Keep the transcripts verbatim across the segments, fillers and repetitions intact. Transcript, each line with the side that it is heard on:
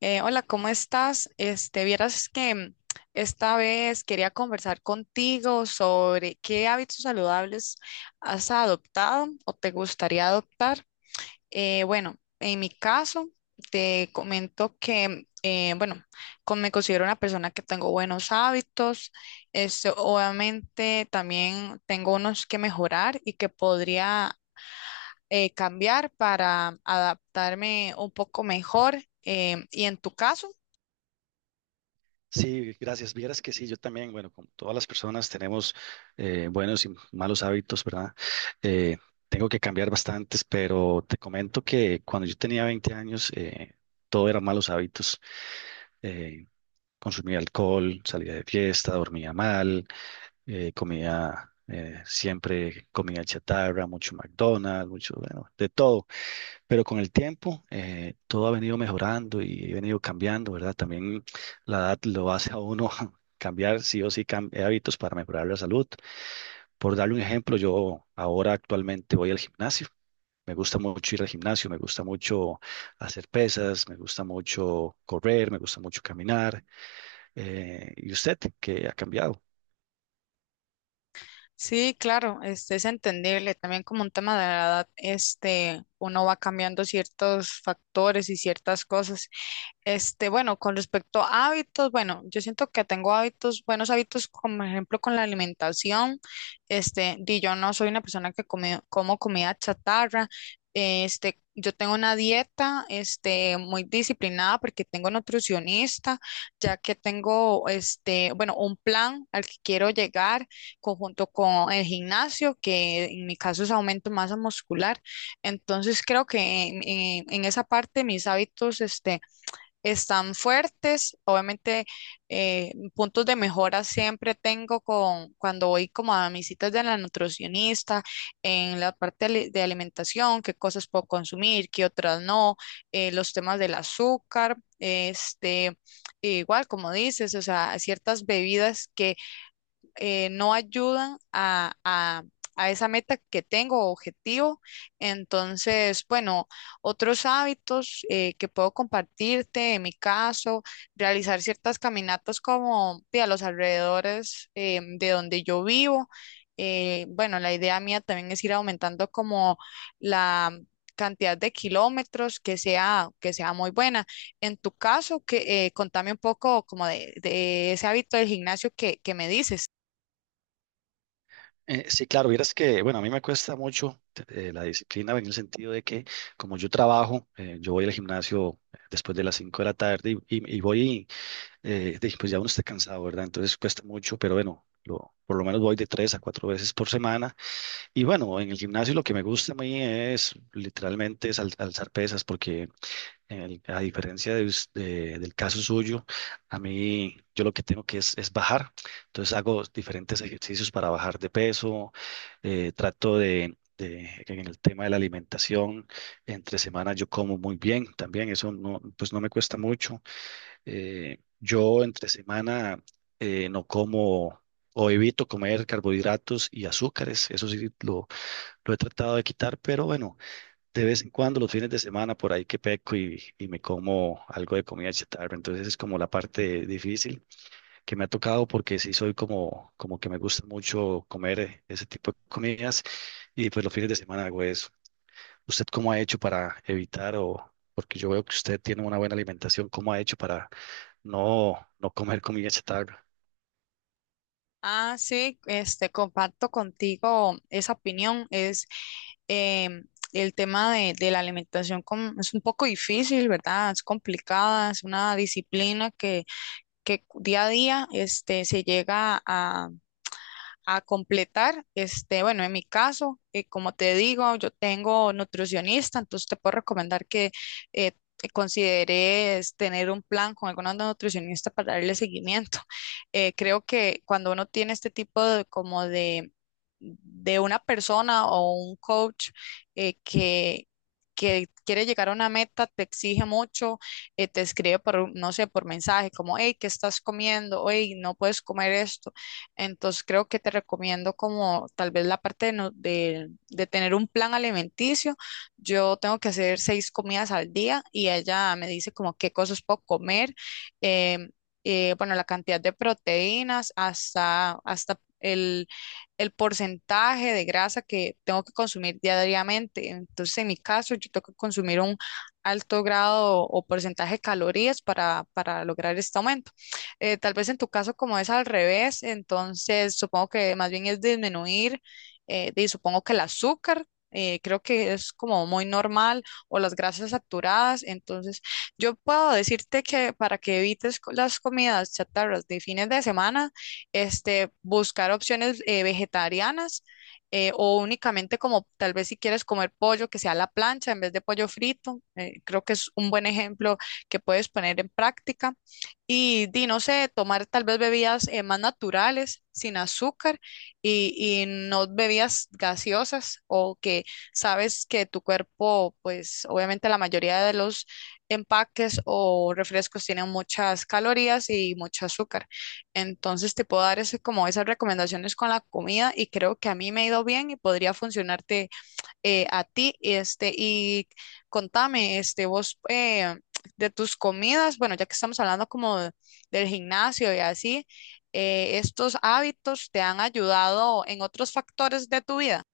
left: Eh, hola, ¿cómo estás? Este, vieras que mm, esta vez quería conversar contigo sobre qué hábitos saludables has adoptado o te gustaría adoptar. Eh, bueno, en mi caso, te comento que, eh, bueno, con- me considero una persona que tengo buenos hábitos. Este, obviamente también tengo unos que mejorar y que podría eh, cambiar para adaptarme un poco mejor. Em, y en tu caso,
right: Sí, gracias. Vieras que sí, yo también, bueno, como todas las personas tenemos eh, buenos y malos hábitos, ¿verdad? Eh, Tengo que cambiar bastantes, pero te comento que cuando yo tenía veinte años, eh, todo eran malos hábitos. Eh, Consumía alcohol, salía de fiesta, dormía mal, eh, comía eh, siempre comida chatarra, mucho McDonald's, mucho, bueno, de todo. Pero con el tiempo, eh, todo ha venido mejorando y he venido cambiando, ¿verdad? También la edad lo hace a uno cambiar sí o sí cam- eh, hábitos para mejorar la salud. Por darle un ejemplo, yo ahora actualmente voy al gimnasio. Me gusta mucho ir al gimnasio, me gusta mucho hacer pesas, me gusta mucho correr, me gusta mucho caminar. Eh, ¿y usted qué ha cambiado?
left: sí, claro, este es entendible. También como un tema de la edad, este, uno va cambiando ciertos factores y ciertas cosas. Este, bueno, con respecto a hábitos, bueno, yo siento que tengo hábitos, buenos hábitos, como ejemplo con la alimentación. Este, di yo no soy una persona que come, como comida chatarra. Este, yo tengo una dieta, este, muy disciplinada porque tengo nutricionista, ya que tengo, este, bueno, un plan al que quiero llegar conjunto con el gimnasio, que en mi caso es aumento de masa muscular. Entonces creo que en, en en esa parte mis hábitos, este, están fuertes. Obviamente, eh, puntos de mejora siempre tengo con cuando voy como a mis citas de la nutricionista, en la parte ali- de alimentación, qué cosas puedo consumir, qué otras no, eh, los temas del azúcar, este, igual como dices, o sea, ciertas bebidas que eh, no ayudan a, a- a esa meta que tengo o objetivo. Entonces, bueno, otros hábitos eh, que puedo compartirte, en mi caso, realizar ciertas caminatas como de a los alrededores eh, de donde yo vivo. Eh, bueno, la idea mía también es ir aumentando como la cantidad de kilómetros que sea, que sea muy buena. En tu caso, que, eh, contame un poco como de, de ese hábito del gimnasio que, que me dices.
right: Eh, sí, claro, vieras que, bueno, a mí me cuesta mucho eh, la disciplina en el sentido de que como yo trabajo, eh, yo voy al gimnasio después de las cinco de la tarde y, y- y voy eh, de- pues ya uno está cansado, ¿verdad? Entonces cuesta mucho, pero bueno, lo- por lo menos voy de tres a cuatro veces por semana. Y bueno, en el gimnasio lo que me gusta a mí es literalmente es al- alzar pesas, porque en el- a diferencia de us- de- del caso suyo, a mí yo lo que tengo que es, es bajar. Entonces hago diferentes ejercicios para bajar de peso, eh, trato de... de- en el tema de la alimentación, entre semana yo como muy bien también, eso no, pues no me cuesta mucho. Eh, yo entre semana eh, no como o evito comer carbohidratos y azúcares. Eso sí lo, lo he tratado de quitar, pero bueno, de vez en cuando los fines de semana por ahí que peco y, y me como algo de comida chatarra. Entonces es como la parte difícil que me ha tocado porque sí soy como, como que me gusta mucho comer eh, ese tipo de comidas y pues los fines de semana hago eso. ¿Usted cómo ha hecho para evitar o... Porque yo veo que usted tiene una buena alimentación. ¿Cómo ha hecho para, no, no comer comida chatarra?
left: Ah, sí, este, comparto contigo esa opinión. Es em, el tema de, de la alimentación com- es un poco difícil, ¿verdad? Es complicada, es una disciplina que, que día a día este, se llega a, a completar. Este, bueno, en mi caso, eh, como te digo, yo tengo nutricionista, entonces te puedo recomendar que eh, te consideres tener un plan con alguna nutricionista para darle seguimiento. Eh, creo que cuando uno tiene este tipo de como de, de una persona o un coach eh, que que quiere llegar a una meta, te exige mucho, eh, te escribe por, no sé, por mensaje, como, hey, ¿qué estás comiendo? Hey, no puedes comer esto, entonces creo que te recomiendo como tal vez la parte de, no- de- de tener un plan alimenticio. Yo tengo que hacer seis comidas al día y ella me dice como qué cosas puedo comer, em, eh, bueno, la cantidad de proteínas hasta, hasta el, el porcentaje de grasa que tengo que consumir diariamente. Entonces en mi caso yo tengo que consumir un alto grado o porcentaje de calorías para, para lograr este aumento. Eh, tal vez en tu caso como es al revés, entonces supongo que más bien es disminuir, eh, y supongo que el azúcar, eh, creo que es como muy normal, o las grasas saturadas, entonces yo puedo decirte que para que evites co- las comidas chatarras de fines de semana, este, buscar opciones eh, vegetarianas. Eh, o únicamente como tal vez si quieres comer pollo que sea a la plancha en vez de pollo frito, eh, creo que es un buen ejemplo que puedes poner en práctica. Y, di, no sé, tomar tal vez bebidas eh, más naturales, sin azúcar y, y no bebidas gaseosas o que sabes que tu cuerpo, pues obviamente la mayoría de los empaques o refrescos tienen muchas calorías y mucho azúcar. Entonces te puedo dar ese, como esas recomendaciones con la comida y creo que a mí me ha ido bien y podría funcionarte eh, a ti. Este, y contame, este, vos eh, de tus comidas, bueno, ya que estamos hablando como de- del gimnasio y así, eh, ¿estos hábitos te han ayudado en otros factores de tu vida?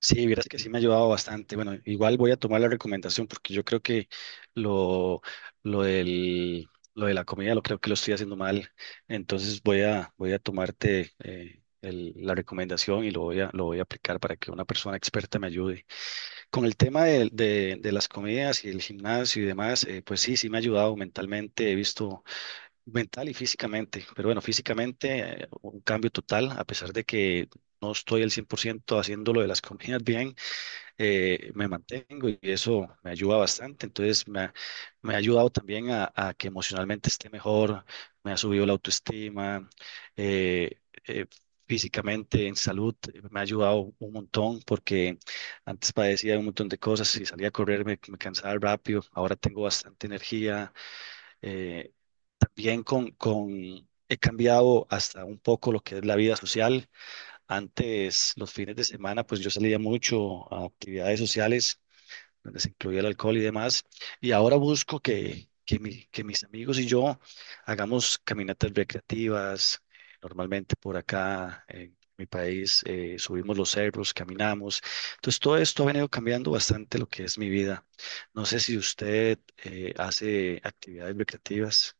right: Sí, vieras que sí me ha ayudado bastante. Bueno, igual voy a tomar la recomendación porque yo creo que lo, lo del, lo de la comida lo creo que lo estoy haciendo mal. Entonces voy a, voy a tomarte eh, el- la recomendación y lo voy a, lo voy a aplicar para que una persona experta me ayude. Con el tema de, de- de las comidas y el gimnasio y demás, eh, pues sí, sí me ha ayudado mentalmente. He visto mental y físicamente, pero bueno, físicamente eh, un cambio total, a pesar de que no estoy al cien por ciento haciendo lo de las comidas bien, eh, me mantengo y eso me ayuda bastante, entonces me ha, me ha ayudado también a, a que emocionalmente esté mejor, me ha subido la autoestima, eh, eh, físicamente en salud eh, me ha ayudado un montón porque antes padecía un montón de cosas y salía a correr, me, me cansaba rápido, ahora tengo bastante energía eh, también con, con, he cambiado hasta un poco lo que es la vida social. Antes, los fines de semana, pues yo salía mucho a actividades sociales, donde se incluía el alcohol y demás. Y ahora busco que, que, mi- que mis amigos y yo hagamos caminatas recreativas. Normalmente por acá en mi país eh, subimos los cerros, caminamos. Entonces, todo esto ha venido cambiando bastante lo que es mi vida. No sé si usted eh, hace actividades recreativas.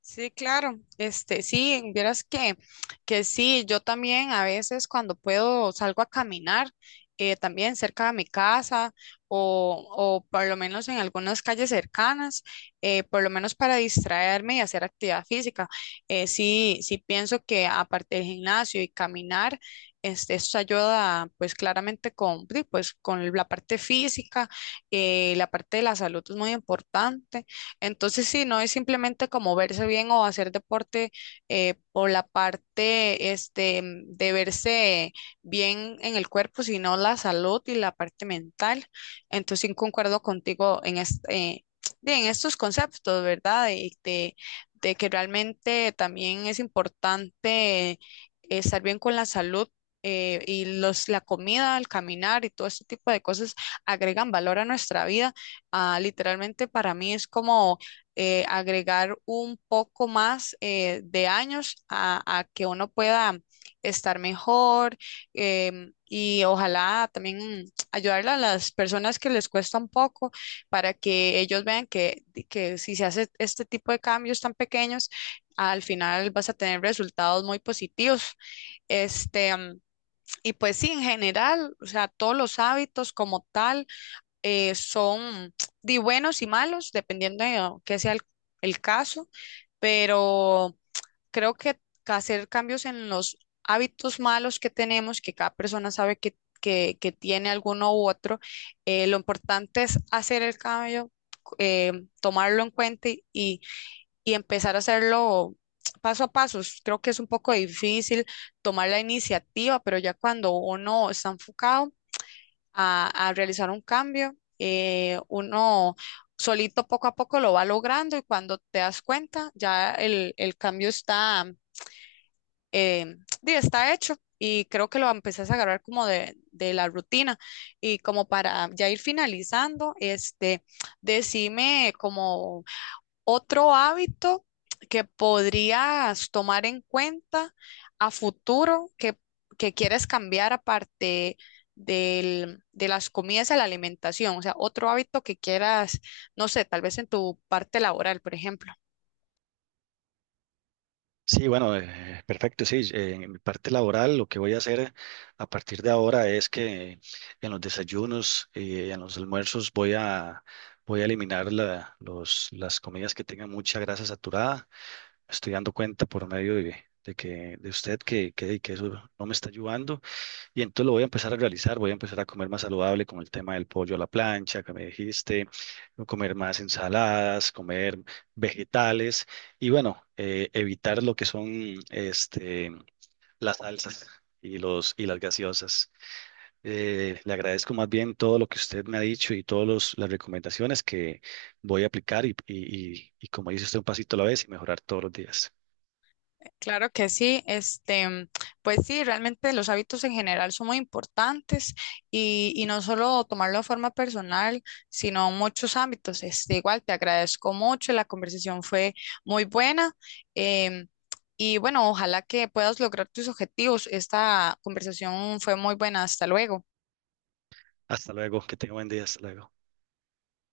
left: Sí, claro. Este, sí, vieras que, que sí, yo también a veces cuando puedo salgo a caminar, eh, también cerca de mi casa o, o por lo menos en algunas calles cercanas, eh, por lo menos para distraerme y hacer actividad física. Eh, sí, sí pienso que aparte del gimnasio y caminar, este, eso ayuda pues claramente con, di, pues, con la parte física, eh, la parte de la salud es muy importante. Entonces, sí, no es simplemente como verse bien o hacer deporte eh, por la parte este, mm, de verse bien en el cuerpo, sino la salud y la parte mental. Entonces, sí, concuerdo contigo en, es- eh, de- en estos conceptos, ¿verdad? Y de, de que realmente también es importante estar bien con la salud. Eh, y los, la comida, el caminar y todo este tipo de cosas agregan valor a nuestra vida. Ah, literalmente para mí es como eh, agregar un poco más eh, de años a, a que uno pueda estar mejor, em, y ojalá también mm, ayudarle a las personas que les cuesta un poco para que ellos vean que, que si se hace este tipo de cambios tan pequeños, al final vas a tener resultados muy positivos. Este, mm, y pues sí, en general, o sea, todos los hábitos como tal eh, son de buenos y malos, dependiendo de oh, qué sea el, el caso, pero creo que hacer cambios en los hábitos malos que tenemos, que cada persona sabe que, que, que tiene alguno u otro, eh, lo importante es hacer el cambio, eh, tomarlo en cuenta y, y y empezar a hacerlo paso a paso. Creo que es un poco difícil tomar la iniciativa, pero ya cuando uno está enfocado, a, a realizar un cambio. Eh, uno solito poco a poco lo va logrando y cuando te das cuenta ya el, el cambio está, eh, di, está hecho y creo que lo empezás a agarrar como de, de la rutina y como para ya ir finalizando, este, decime como otro hábito que podrías tomar en cuenta a futuro que, que quieres cambiar aparte del- de las comidas a la alimentación, o sea, otro hábito que quieras, no sé, tal vez en tu parte laboral, por ejemplo.
right: Sí, bueno, eh, perfecto, sí. eh, En mi parte laboral, lo que voy a hacer a partir de ahora es que en los desayunos y en los almuerzos voy a, voy a eliminar la- los, las comidas que tengan mucha grasa saturada. Estoy dando cuenta por medio de, de que, de usted que, que, que eso no me está ayudando. Y entonces lo voy a empezar a realizar, voy a empezar a comer más saludable con el tema del pollo a la plancha que me dijiste, comer más ensaladas, comer vegetales y bueno, eh, evitar lo que son este, las salsas y, los, y las gaseosas. Eh, le agradezco más bien todo lo que usted me ha dicho y todas las recomendaciones que voy a aplicar y, y, y, y como dice usted, un pasito a la vez y mejorar todos los días.
left: Claro que sí, este, pues sí, realmente los hábitos en general son muy importantes y, y no solo tomarlo de forma personal, sino muchos ámbitos. Este, igual te agradezco mucho, la conversación fue muy buena, em, y bueno, ojalá que puedas lograr tus objetivos. Esta conversación fue muy buena, hasta luego.
right: Hasta luego, que tenga buen día, hasta luego.